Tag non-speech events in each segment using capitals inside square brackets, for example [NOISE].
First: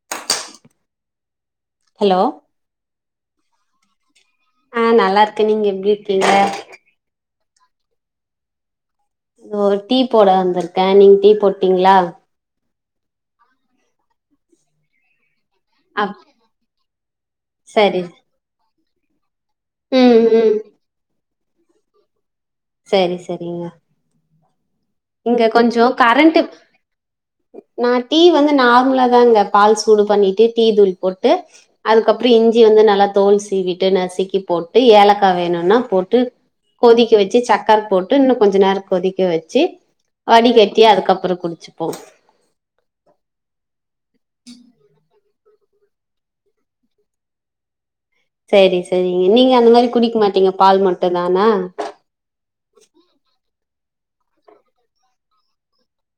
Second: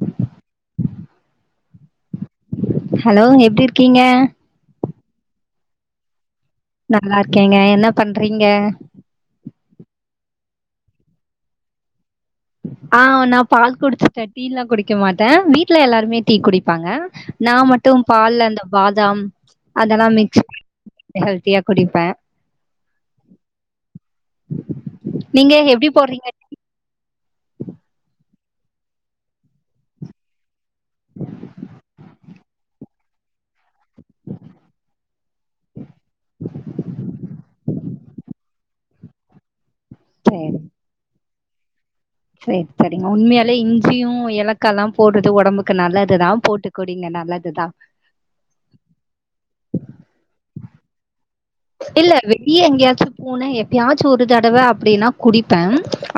பல்க hello hello எப்டி இருக்கீங்க ஆ நல்லா இருக்கே நீங்க எப்டி இருக்கீங்க நல்லா இருக்கேங்க என்ன பண்றீங்க தோ டீ போட வந்திருக்கே நீங் டீ போட்டீங்களா ஆ வ நா பால் குடிச்சுட்டே டீல்லா குடிக்க மாட்டே வீட் ட்ல அப் எல்லாருமே டீ குடிப்பாங்க நா மட்டு சரி பால்ல அந்த பாதாம் அதெல்லா ம் மிக்ஸ் ம் பண்ணி ஹெல்த்தியா குடிப்பே செரி செரிங்க இங்க நீங்க கொஞ்சோ எப்டி போடுறீங்க? கரண்ட் நா டீ வந்து நார்மலாதாங்க பால் சூடு பண்ணிட்டு டீ தூள் போட்டு அதுக்கப்பறோ இஞ்சி வந்து நல்லா தோல் சீவி ட்டு நசிக்கி போட்டு ஏலக்கா வேணுன்னா போட்டு கொதிக்க வச்சி சக்கர போட் டு இன்னு கொஞ்ச நேரோ கொதிக்க வச்சி வடி கட்டி அதுக்கப்பறோ குடிச்சிப்போ சேரி சேரிங்க உண்மையாலே இஞ்சியு ஏலக்கால்லா போட்றது ஒடம்புக்கு நல்லதுதா போட்டு குடிங்க நல்லதுதா சேரி சேரிங்க நீங்க அந்த மாரி குடிக்க மாட்டீங்க பால் மட்டுந்தானா இல்ல வெளிய எங்கயாச்சு போனா எப்பயாச்சு ஒரு தடவ அப்டின்னா குடிப்பே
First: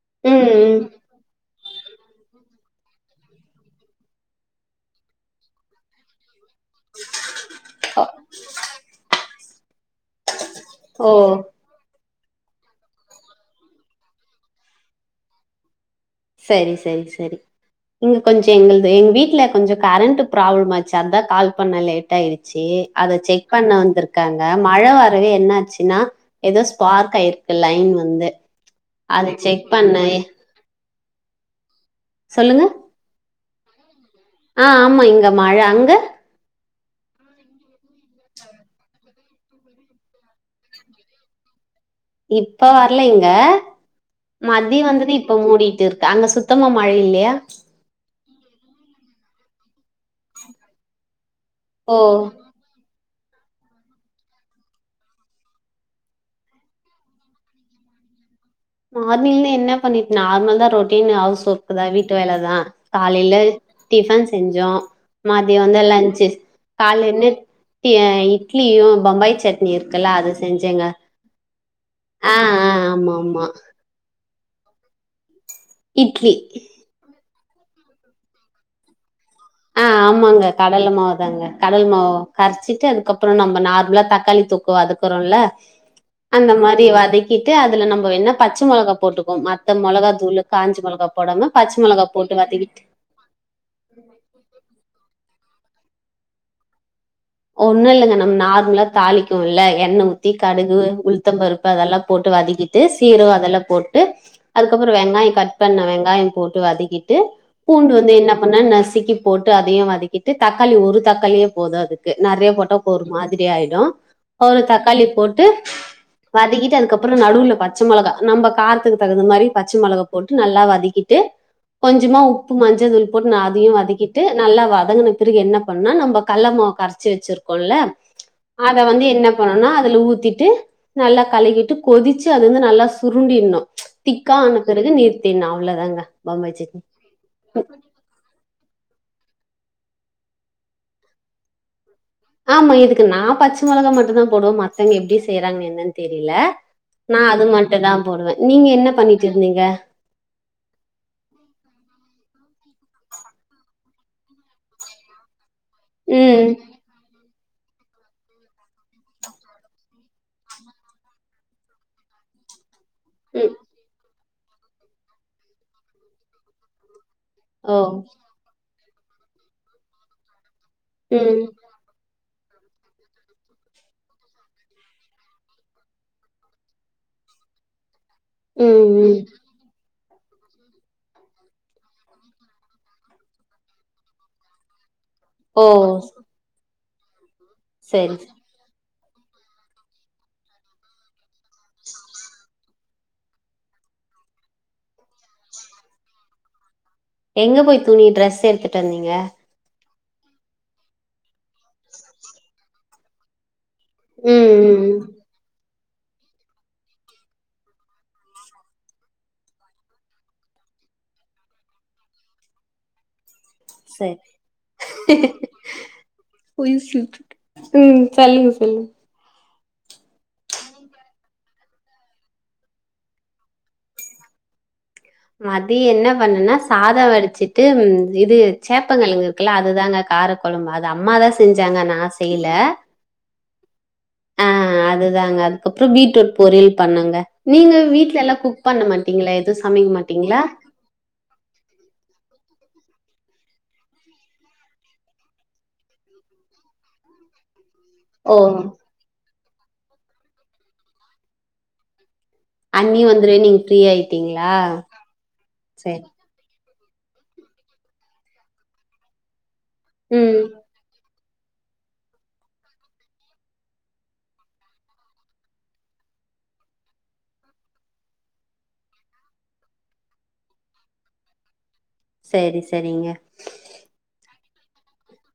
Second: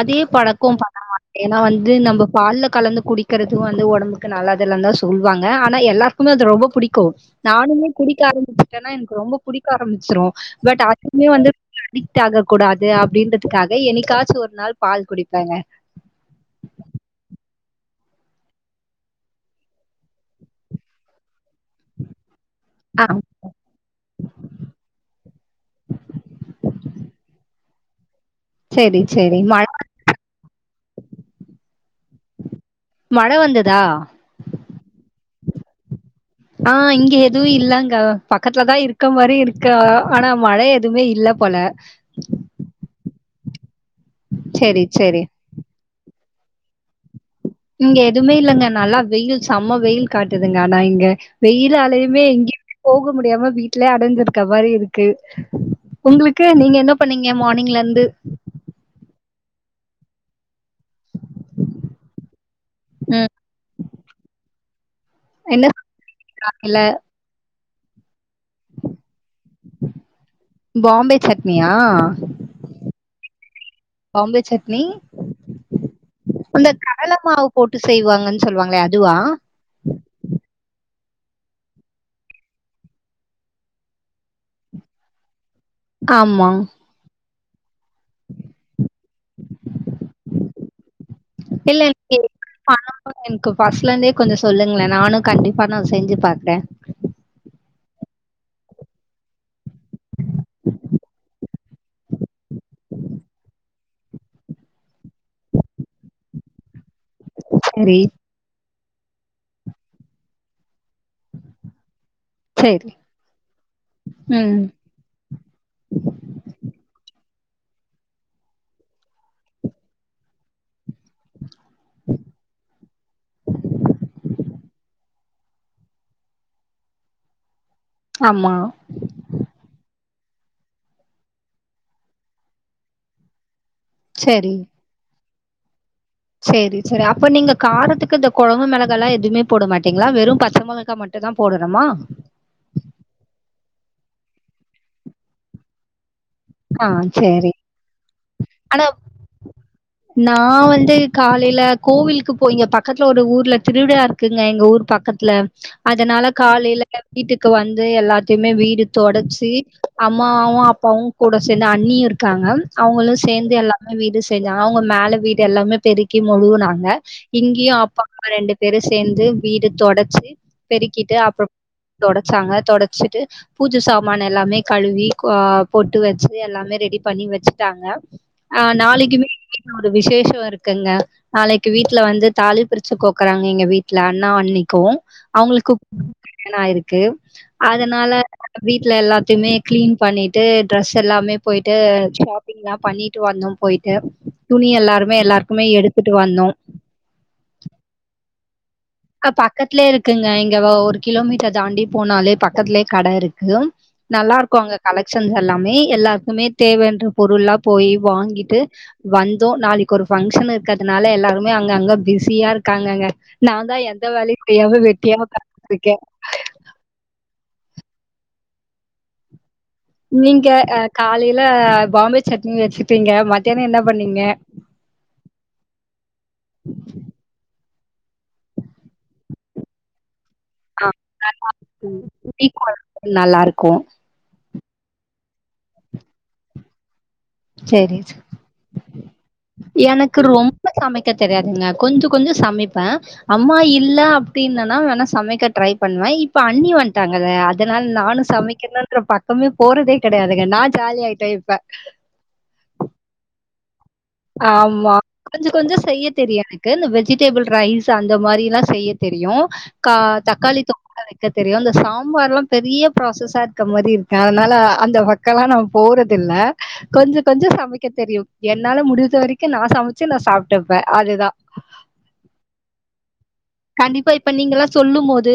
அதே ம் பழக்கோ ம் பண்ண மாட்டே ஏன்னா வந்து நம்ம பால்ல கலந்து குடிக்கிறது வந்து ஒடம்புக்கு நல்லது இல்ல தா சொல்வாங்க ஆனா எல்லா துக்குமே அது ரொம்ப பிடிக்கு நானுமே குடிக்க ஆரம்பிச்சிட்டேன்னா எனக்கு ரொம்ப புடிக்க ஆரம்பிச்சிரு பட் ஓ அதுவுமே வந்து அடிக்ட் ஆக கூடாது அப்டின்றதுக்காக என்னக்காச்சு ஒரு நாள் பால் குடிப்பேங்க சரி சரி சரி இங்க கொஞ்ச எங்கள்து எங்க வீட்ல கொஞ்சோ கரண்ட் ப்ராப்ளம் ஆச்சு அதா கால் பண்ண லேட்டா ஆயிரு ச்சி ஆ அத செக் பண்ண வந்துருக்காங்க மழ வரவே என்னாச்சின்னா ஏதோ ஸ்பார்க் ஆயிருக்கு லயன் வந்து செரி அத செரி செக் பண்ண சொல்லுங்க ஆ ஆமா இங்க மழ அங்க ஆ இங்க எதுவு இல்லங்க பக்கத்துலதா இருக்க மாரி இருக்க ஆனா மழ எதுமே இல்ல போல இப்ப வரலைங்க சரி, மதியோ வந்தது சரி. இப்ப மூடிட்டு இருக்கு அங்க சுத் தமா மழ இல்லையா இங்க எதுமே இல்லங்க நல்லா வெயில் செம்ம வெயில் காட்டுதுங்க ஆனா இங்க ஓ வெயிலாலயுமே எங்கயுமே போக முடியாம வீட்லயே அடஞ்சிருக்க மாரி இருக்கு உங்களுக்கு நீங்க என்ன பண்ணீங்க மானிங்ல இருந்து மார்னிங்ல என்ன பண்ணி நார்மல்தா ரொட் டீன் ஹவுஸ் ஒர்க்குதா வீட்டு வேலதா ம். காலேல டிஃபன் செஞ்சோ மதியோ என்ன வந்து லன்ச்சு சமையல? கால்ல என்ன இட் இட்லியு பம்பாய் சட்னி இருக்குல்ல அது செஞ்சேங் பாம்பே சட்னியா ஆ ஆ ஆமா ஆமா பாம்பே சட்னி இட்லி அந்த கடல மாவு போட்டு செய்வாங்கன்னு சொல்லுவாங்களே அதுவா ஆ ஆமாங்க கடல மாவு தாங்க கடல மாவ கரச்சிட்டு அதுக்கப்பறோ நம்ம நார்மலா தக்காளி தொக்கு வதக் குறோல்ல ஆமா. அந்த மாரி வதக்கிட்டு அதுல நம்ம இப்போ என்ன பச்ச மெளகா போட்டுக்குவோ மத்த மெளகா தூளு காஞ்ச மெளகா போடாம பச்ச மெளகா போட்டு வதக்கிட்டு பூரா எனக்கு ஃபர்ஸ்ட்ல இருந்தே கொஞ்சோ சொல்லுங்களே நானு கண்டிப்பா நா செஞ்சி பாக்குறே ஒண்ணு இல்லங்க நம்ம நார்மலா தாளிக்கோ இல்ல எண்ணெ ஊத்தி கடுகு, உளுத்த பருப்பு அதெல்லா போட்டு வதக்கி ட்டு சீரகோ அதெல்லா போட்டு அதுக்கப்பறோ வெங்காயோ கட் பண்ண வெங்காயம் போட்டு வதக்கிட்டு பூண்டு சரி, வந்து என்ன பண்ண நசுக்கி போட்டு அதயு வதக்கிட்டு தக்காளி ஒரு தக்காளியே போது அதுக் க்கு நறைய சரி. ஒரு மாதிரி ஆயிடு ஒரு ம். தக்காளி போட்டு வதக்கிட்டு அதுக்கப்பறொ நடுவுல பச்சை மொளகா நம்ப காரத்துக்கு தகுந்த மாதிரி பச்ச மிளகா போட்டு நல்லா வதக்கிட் டு கொஞ்சமா உப்பு மஞ்ச தூள் போட்டு ந அதையு வதக்கிட்டு நல்லா வதங்கன பிறகு என்ன பண்ணுனா நம்ம கல்லமாவு கரைச்சி வச்சிருக்கோல ஆமா. அத வந்து என்ன போனோனா அதுல ஊத்திட்டு நல்லா கலக்கிட்டு கொதிச்சி அது வந்து நல்லா சுருண்டினு சரி. திக்கான பிறகு நிறுத்தினு அவ்லதாங்க சேரி சேர் அப்ப நீங்க காரத்துக்கு த கொழம்பு மிளகாலா எதுவுமே போட மாட்டீங்ளா வெறும் பச்ச மொளகா மட்டுந்தா போடணுமா ஆமா இதுக்கு நா பச்ச மிளகா மட்டு்தா போடுவ மத்தவங்க எப்டி செய்யறாங்க என்னன் தெரில ஆ நா அது சேரி மட்டு தா போடுவ நீங்க ஆனா என்ன பண்ணிட்டு இருந்தீங்க நா வந்து காலைல கோவிலுக்கு போய்ங்க பக்கத்துல ஒரு ஊர்ல திருவிழா இருக் குங்க எங்க ஊர் பக்கத்ல அதனால ம் காலைல வீட்டுக்கு வந்து எல்லாத்தையுமே வீடு தொடச்சி அம்மாவு அப்பாவு கூட சேந்து அண்ணியு இருக்காங்க அவங்களு ம், சேர்ந்து எல்லாமே வீடு செஞ்சாங்க அவங்க மேல வீடு எல்லாமே பெருக்கி மொழுவுனாங்க இங்கியு ஓ அப்பாம்மா ரெண்டு பேரு சேந்து வீடு தொடச்சி பெருக்கிட்டு ம் அப்பறொ தொடச்சாங்க தொடச்சிட்டு பூஜை சாமான் எல்லாமே கழுவி கோ போட்டு வெச்சு எல்லாமே ரெடி பண்ணி வெச்சு டாங்க ஆ ம் ம். நாளைக்குமே ஒரு விசேஷொ இருக்குங்க நாளைக்கு வீட்ல வந்து தாலி பிரிச்சு கோக்குறாங்க எங்க வீட்ல அண்ணா அண்ணிக்கு ஓ அவ்ங்களுக்கு [INAUDIBLE] ணாயிருக்கு அதனால சரி சரி. வீட்ல எல்லாத்தையுமே க்ளீன் பண்ணிட்டு ட்ரெஸ் எல்லாமே போயிட்டு ஷாப் பிங்லா பண்ணிட்டு வந்தோ போய்ட்டு துணி எல்லாருமே எல்லாருக்குமே எடுத்துட்டு வந்தோ எங்க போய் துணி ட்ரஸ் எடுத்துட்டு வந்தீங்க பக்கத்லே இருக்குங்க இங்க வ ஒரு கிலோமீட்டர் தாண்டி போனாலே பக்கத்லே கட இருக்கு ம் நல்லாருக்கு அங்க ம், ம். கலெக்ஷன்ஸ் எல்லாமே எல்லாருக்குமே தேவன்ற பொருள்லா போய் வாங்கிட்டு வந்தோ நாளைக்கு ஒரு ஃபங்க்ஷன் இருக்கறதுனால எல்லாருமே அங்க அங்க பிஸியா இருக்காங்கங்க நான்தா எந்த சரி வேலயு செய்யாம வெட்டியா ஒக்கந்துட்ருக்க போய் சாப்டுட்ட ம் சொல்லுங்க சொல்லுங்க நீங்க அ காலைல பாம்பே சட்னி வெச்சுட்டீங்க மத்தியானொ என்ன பண்ணீங்க மதிய என்ன பண்ணனா சாதொ வடிச்சிட்டு இது சேப்பங்கெழங்கு இருக்குல அதுதாங்க காரக் கொழம்பு ஆ அது அம்மாதா செஞ்சாங்க நா செய்ல அது நல்லாருக்கு ஆ அதுதாங்க அதுக்கப்றொ பீட்ரூட் பொரியல் பண்ணாங்க நீங்க சேரி சே வீட்லலா குக் பண்ண மாட்டீங்ளா எதுவு சமைக்க மாட்டீங்ளா க்க தெரியாதுங்க கொஞ்சொ கொஞ்சொ சமைப்ப அம்மா இல்ல அப்டின்னனா வேணா சமைக்க ட்ரை பண்ணுவ இப்ப அண்ணி வன்ட்டாங்கத அதனால நானு ஓ சமைக்கணுன்ற பக்கமே போறதே கெடையாதுங்க நா ஜாலியாய்ட்டே இப்ப அண்ணி வந்துரவே நீங்க ஃப்ரீயாய்ட் ஆமா கொஞ்சொ கொஞ்சொ செய்யட் தெரியு எனக்கு இந்த வெஜிடெபிள் ரைஸ் அந்த மாரிலா செய்ய தெரியு க ம் தக்காளி தொக் கலா வெக்க தெரியு இந்த சாம்பார்லா பெரிய ப்ராசஸா இருக்க மாரி இருக்க அதனால அந்த பக் க்கலா நம் போறதில்ல கொஞ்ச கொஞ்சொ சமைக்க தெரியு என்னால முடி இது வரைக்கு நா சமைச்சு நா சாப்டுப்ப அதுதா சரி சரிங்க கண்டிப்பா இப்ப நீங்க எல்லாம் சொல்லும் போது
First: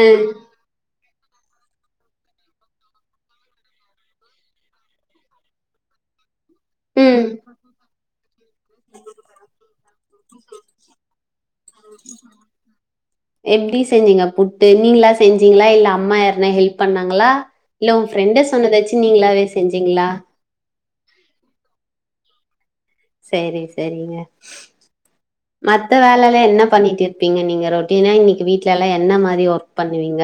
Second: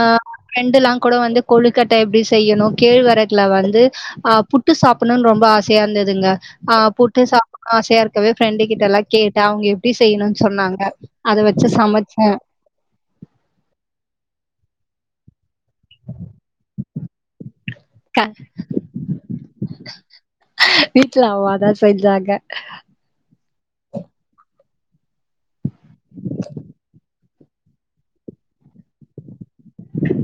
ஆ பிரண்டெல்லாம் கூட வந்து கொழுக்கட்டை எப்டி செய்யணும் கேழ்வரகுல வந்து ஆ புட்டு சாப்பிடணும்ன்னு ரொம்ப ஆசையா இருந்ததுங்க ஆ புட்டு ம் சாப்பிடணும் ஆசையா இருக்கவே ஃப்ரெண்டு கிட்ட எல்லாம் கேட்டேன் அவங்க எப்டி செய்யணும்னு சொன்னாங்க அத வச்சு சமைச்சி எப்டி செஞ்சீங்க புட்டு நீங்களா செஞ்சீங்களா இல்ல அம்மா யருனா ஹெல்ப் பண்ணாங்களா இல்ல உங்க க ஃப்ரெண்ட சொன்னத வச்சி நீங்களாவே செஞ்சீங்களா வீட்ல அம்மா தான் செஞ்சாங்க செரி செரிங்க மத்த வேலலாம் என்ன பண்ணிட்டு இருப்பீங்க நீங்க ரொட்டீனா இன்னைக்கு வீட்டுல எல்லா என்ன மாரி ஒர்க் பண்ணுவீங்க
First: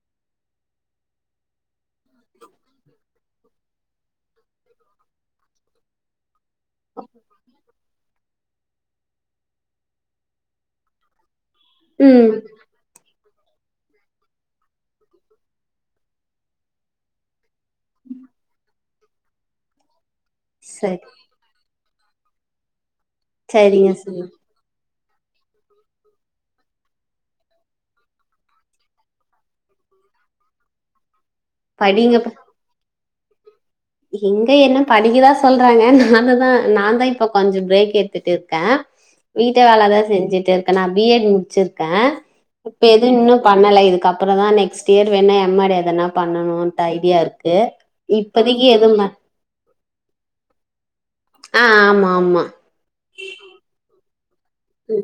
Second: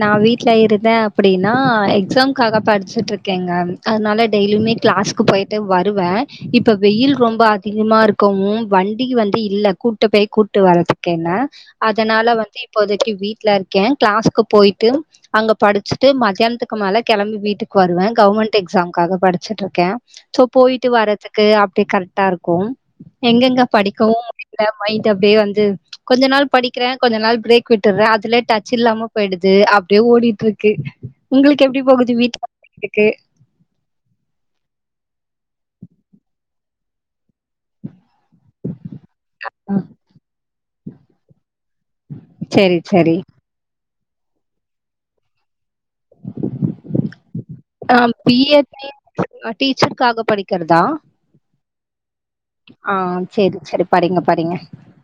நான் வீட்ல இருந்தேன் அப்படினா எக்ஸாம்காக படிச்சுட்டு இருக்கேங்க அதனால டெய்லியுமே கிளாஸ்கு போயிட்டு வருவேன் இப்ப வெயில் ரொம்ப அதிகமா இருக்குவும் வண்டி வந்து இல்ல கூட்டு போய் கூட்டுவறதுக்கு என்னை ம் அதனால வந்து இப்போதைக்கு வீட்டுல இருக்கேன் கிளாஸ்க்கு போயிட்டு அங்க படிச்சிட்டு மதியானத்துக்கு மேல கிளம்பி வீட்டுக்கு வருவேன் கவர்மெண்ட் எக்ஸாமாக படிச்சிட்டு இருக்கேன் சோ போயிட்டு சரி வர்றதுக்கு க்கு அப்டி கரெக்டா இருக்கும் எங்கெங்க சரிங்க சரி படிக்கவும் எங்கங்க மைண்ட் அப்டியே வந்து கொஞ்ச நாள் படிக்கிறேன் கொஞ்ச நாள் பிரேக் விட்டுறேன் அதுலயே டச் இல்லமா போயிடுது ஓடிட்டு இருக்கு உங்களுக்கு எப்டி போகுது படிங்க வீட்ல இங்க என்ன படிக்க தான் சொல்றாங்க நான தான் நான தான் இப்ப கொஞ்சம் பிரேக் எடுத்துட்டு இருக்கேன் வீட்டு ஆ வேலை தான் செஞ்சுட்டு இருக்கேன் நான் பி எட் முடிச்சிருக்கேன் சரி இப்ப எது சரி இன்னும் பண்ணல இதுக்கப்புறம் தான் நெக்ஸ்ட் இயர் வேணும் எம் மே டு எதுன பண்ணணும்ட்டு ஐடியா இருக்கு இங்கு இப்பதிக்கு டீச் ஆ டீச்சர்க்காக படிக்கிறதா ஆ ஆமா ஆமா ஆ சேரி சேரி படிங்க படிங்க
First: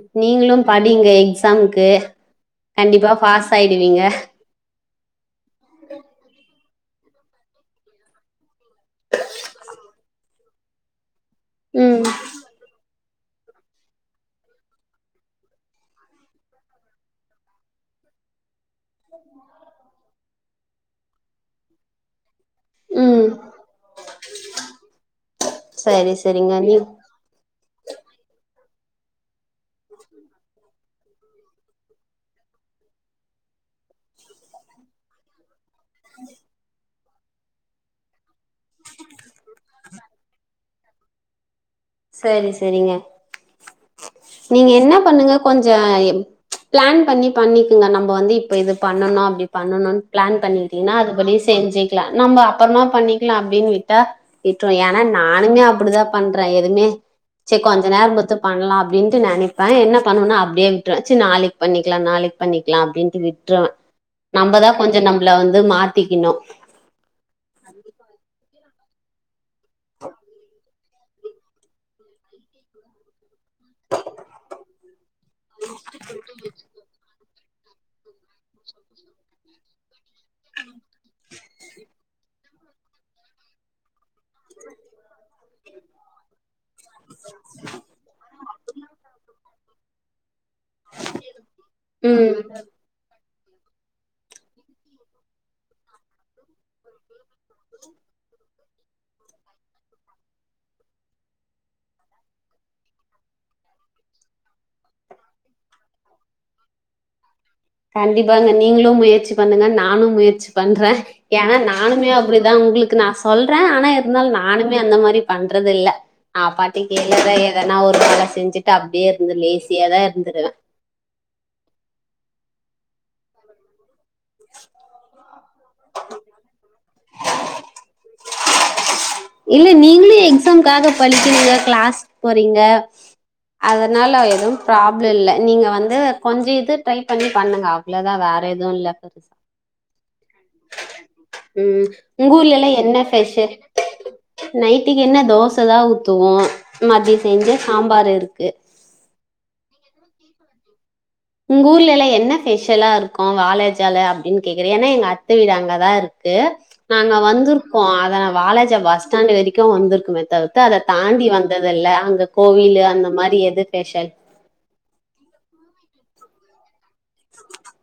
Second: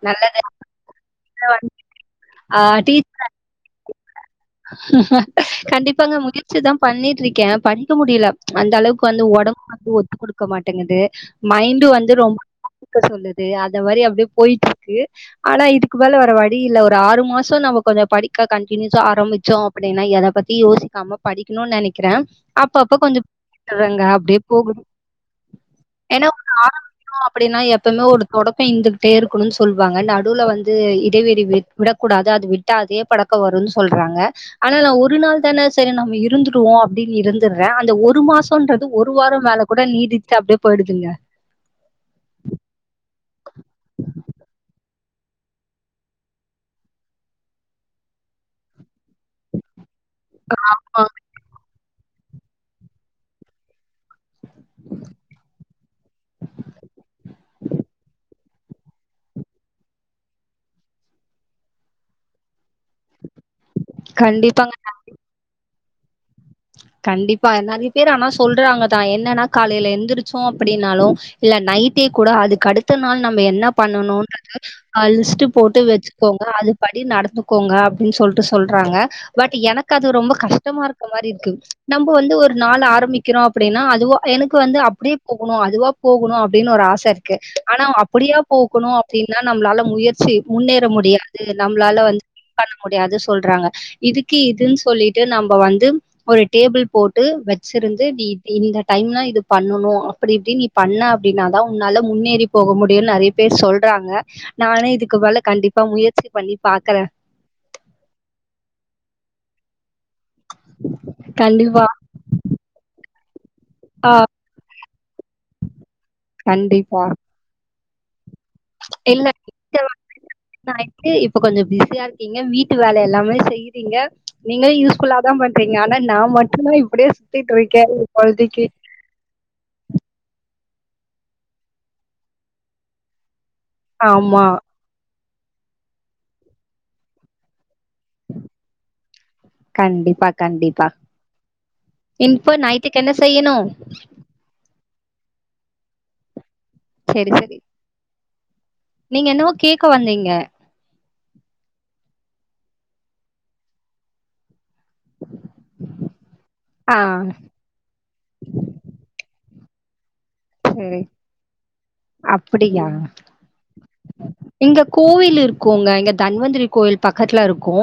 நல்லது நீங்களும் படிங்க எக்ஸாம்க்கு ஆ டீ கண்டிப்பா பாஸ் ஆயிடுவீங்க கண்டிப்பாங்க முயற்சி தான் பண்ணிட்டு இருக்கேன் க்கேன் படிக்க முடியல அந்த அளவுக்கு வந்து உடம்பு வந்து ஒத்து கொடுக்க மாட்டேங்குது மைண்டு ம் வந்து ரொம்ப மக்கர் பண்ணுது அந்த மாரி அப்டியே போயிட்டு இருக்கு ஆனா இதுக்கு மேல வர வழி இல்ல ஒரு ஆறு மாசம் நம்ம கொஞ்சம் படி கண்டினியூஸா ஆரம்பிச்சோம் அப்டின்னா எத பத்தி யோசிக்காம படிக்கணும்னு நினைக்கிறேன் அப்ப அப்ப ம் கொஞ்சம்ட்டுறாங்க அப்டியே போகுது ம் சரி ஏன்னா சரிங்க ஆ நீ அப்டின்னா எப்பவுமே ஒரு தொடக்கம் இருந்துகிட்டே இருக்கணும்னு சொல்லுவாங்க நடுவுல வந்து இடைவெளி விடக்கூடாது அது விட்ட அதே பழக்கம் வரும்னு சொல்றாங்க ஆனா நான் ஒரு நாள் தானே செரி நம்ம இருந்துருவோம் அப்டின்னு இருந்துடுறேன் அந்த ஒரு மாசம் ன்றது ஒரு வாரம் மேல கூட நீடிட்டு அப்டியே போயிடுதுங்க செரி செரிங்க நீங்க என்ன பண்ணுங்க கொஞ்சம் பிளான் பண்ணி பண்ணிக்கங்க நம்ம வந்து இப்ப இது பண்ணனும் அப்டி பண்ணணும் பிளான் பண்ணிட்டீன்னா ஆ அது படி செஞ்சிக்கலாம் நம்ம அப்புறமா பண்ணிக்கலாம் அப்டின்னு விட்டா விட்டோம் ஏன்னா நானுமே அப்டிதான் பண்றேன் எதுவுமே செரி கொஞ்ச நேரம் பொறுத்து பண்ணலாம் அப்டின்ட்டு நினைப்பேன் என்ன பண்ணும்னு அப்டியே விட்டுருவேன் நாளைக்கு பண்ணிக்கலாம் நாளைக்கு பண்ணிக்கலாம் அப்டின்ட்டு விட்டுருவேன் நம்ம கண்டிப்பாங்க தான் கொஞ்சம் நம்மளை வந்து மாத்திக்கணும் கண்டிப்பா நெறய பேர் ஆனா சொல்றாங்க தான் என்னன்னா காலையில எழுந்திருச்சோம் அப்டின்னாலும் இல்ல நைட்டே கூட அதுக்கு அடுத்த நாள் நம்ம என்ன பண்ணனுன்றது போட்டு வச்சுக்கோங்க அது படி நடந்துக்கோங்க அப்டின்னு சொல்லிட்டு சொல்றாங்க பட் எனக்கு கா அது ரொம்ப கஷ்டமா இருக்கற மாரி இருக் க்கு நம்ப வந்து ஒரு நாள் ஆரம்பிக்கிறோ அப்டினா அதுவு எனக்கு வந்து அப்டியே போகணு அதுவா போகணு அப்டின் ஒரு ஆச இருக்கு ஆனா அப்டியா போகணு அப்டின்னா நம்மளால முயற்சி முன்னேற முடியாது நம்மளால வந்து ம் [INAUDIBLE] முடியாது சொல்றாங்க இதுக்கு இதுன் சொல்லிட்டு நம்ப வந்து ஒரு டேபிள் போட்டு வெச்சிருந்து நீ இப்டி இந்த டைம்ல இது பண்ணணு அப்டி இப்டின் இத் பண்ண அப்டின்னாதா உன்னால முன்னேறி போக முடியுன் நெறைய பேர் சொல்றாங்க நானே இதுக்கு வேல கண்டிப்பா முயற்சி பண்ணி பாக்கறே கண்டிப்பாங்க நீங்களு முயற்சி பண்ணுங்க நானு முயற்சி பண்றே ஏனா கண்டிப்பா. நானுமே அப்டிதா உங்களுக்கு நா சொல்றே ஆனா ஆ இருந்தாலு நா நானுமே அந்த மாரி பண்றதில்ல ஆ பாட்டுக் கண்டிப்பா. [INAUDIBLE] எதனா ஒரு வேலை செஞ்சுட் டு அப்டியே இருந்து லேசியா தா இருந்துருவே டு இப்ப கொஞ்ச பிஸியா இருக்கீங்க வீட்டு வேலை எல்லாமே செய்றீங்க நீங்களே யூஸ்ஃபுல்லாதா பண்றீங்க ஆனா நா மட்டுந்தா இப்டியே சுத்திட்ருக்கே எ கொழந்தைக்கு இல்ல நீங்களு எக்ஸாம்காக படிக்கிறீங்க க்ளாஸ் போறீங்க அதனால ஆமா. எதுவு ப்ராப்ள இல்ல நீங்க வந்து கொஞ்ச இது ட்ரை பண்ணி பண்ணுங்க அவ்ளோதா வேற எது ல்ல பெருசா கண்டிப்பா கண்டிப்பா உம் உம் உங்க ஊர்ல இப்ப எல்லா நைட்டுக்கு என்ன ஃபெஷல் செய்யணும்? நைட்டுக்கு என்ன தோசைதா ஊத்துவோ மத்ய சரி, செஞ்ச சரி. சாம்பார் இருக்கு நீங்க என்னவோ கேட்க வந்தீங்க உங்க ஊர்ல எல்லா என்ன ஃபெஷலா இருக்கு வாலாஜால அப்டின் கேக்கறே ஏனா எங் அத்த வீடு அங்கதா இருக்கு ஆ நாங்க வந்திருக்கோ அத ந வாலாஜா பஸ் ஸ்டாண்ட்டு வரைக்கு வந்திருக்குமே தவித் த்து அத சரி. தாண்டி வந்ததில்ல அங்க கோவில்லு அப்படியா? அந்த மாரி எது ஃபெஷல் இங்க கோவில் இருக்குங்க எங்க தன்வந்திரி கோவில் பக்கத்துல இருக்கு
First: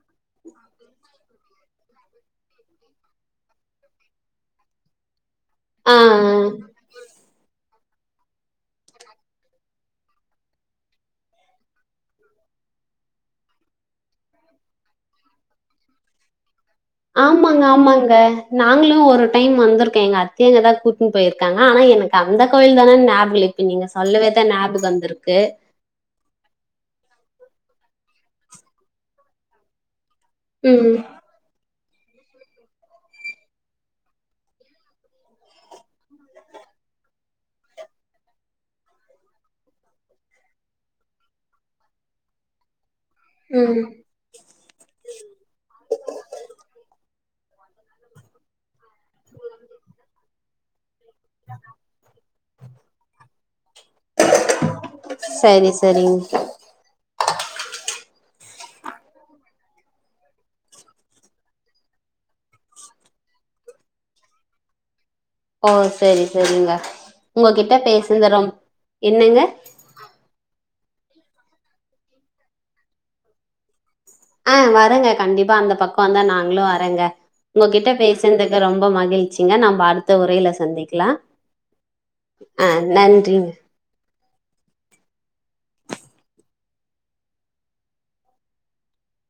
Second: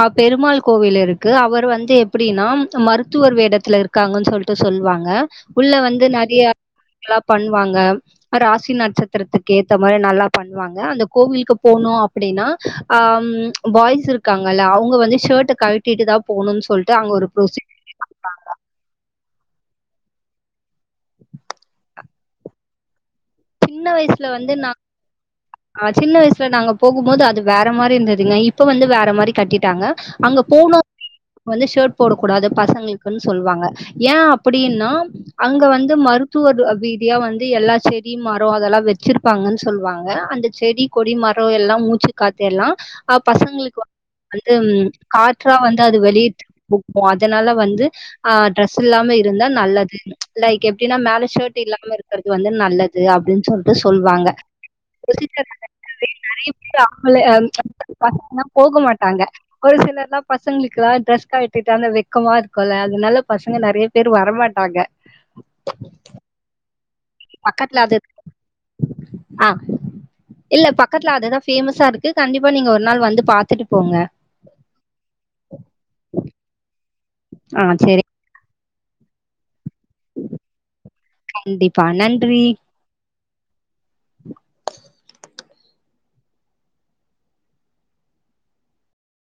அ பெருமாள் கோவில் இருக்கு அவர் வந்து எப்டின்னா மருத்துவர் வேடத்துல இருக் காங்கன் சொல்ட்டு சொல்லுவாங்க உள்ள வந்து ஆஹ் நெறையா [INAUDIBLE] பண்ணுவாங்க ராசி நட்சத்திரத்துக்கு ஏத்த மாரி நல்லா பண்ணுவாங்க அந்த கோவிலுக்கு போனு அப்டினா அம் பாய்ஸ் இருக்காங்கல்ல அவங்க வந்து ஷர்ட்டை கலட்டிட்டு தா போனுன் சொல்ட்டு அங்க ஒரு ப்ரோசி ஆமாங்க ஆமாங்க நாங்களு ஒரு டைம் வந்திருக்கே எங்க அத்தயங்க தா கூட்டுன் போயிருக்காங்க ஆனா எனக்கு அந்த கோயில் தானேன் ஞாபகில்லைங் இப்ப நீங்க சொல்லவே தா ஞாபக வந்திருக்கு ஆ சின்ன வயசுல நாங்க போகும் போது அது வேற மாரி இருந்துதுங்க இப்ப வந்து வேற மாரி கட்டிட்டாங்க அங்க போனு [INAUDIBLE] ம் வந்து ஷர்ட் போடக் கூடாது பசங்குளுக்குன் சொல்லுவாங்க ஏ அப்டின்னா அங்க வந்து மருத்துவர் பீதியா வந்து எல்லா செடி மரோ அதெல்லா வெச்சிருப்பாங்கன் சொல்வாங்க அந்த செடி கொடி மரோ எல்லா மூச்சு காத்தெல்லா அ ம் பசங்களுக்கு வந்து காற்றா வந்து அது வெளியிட் [UNINTELLIGIBLE] அதனால வந்து ஆ ட்ரெஸ் இல்லாம இருந்தா நல்லது லைக் எப்டின்னா மேல ஷர்ட் இல்லாம இருக்கிறது வந்து நல்லது அப்டின் சொல்ட்டு சொல்லுவாங்க சரி சரிங் [INAUDIBLE] போக மாட்டாங்க ஒரு சிலர்ல்லா பசங்கெளுக்கு ட்ரெஸ் கலட்டிட்டு அந்த வெக்கமா இருக்குல்ல அதனால பசங்க நெறைய பேர் வரமாட்டாங்க ஆ சேரி சேரிங்க உங்ககிட்ட பக்கத்துல அது பேசுனது ரொம்ப் என்னங்க ஆ இல்ல பக்கத்துல அதுதா பேஃம்ஸா இருக்கு கண்டிப்பா நீங்க ஒரு நாள் வந்து பாத்துட்டு போங்க ஆ வரங்க கண்டிப்பா அந்த பக்கோ வந்தா நாங்களு வரங்க ஆ உங்ககிட்ட சரி பேச த்ந்துக்கு ரொம்ப மகிழ்ச்சிங்க நம்ம அடுத்த உரையில சந்திக்லா கண்டிப்பா. நன்றி. அ நன்றி [INAUDIBLE]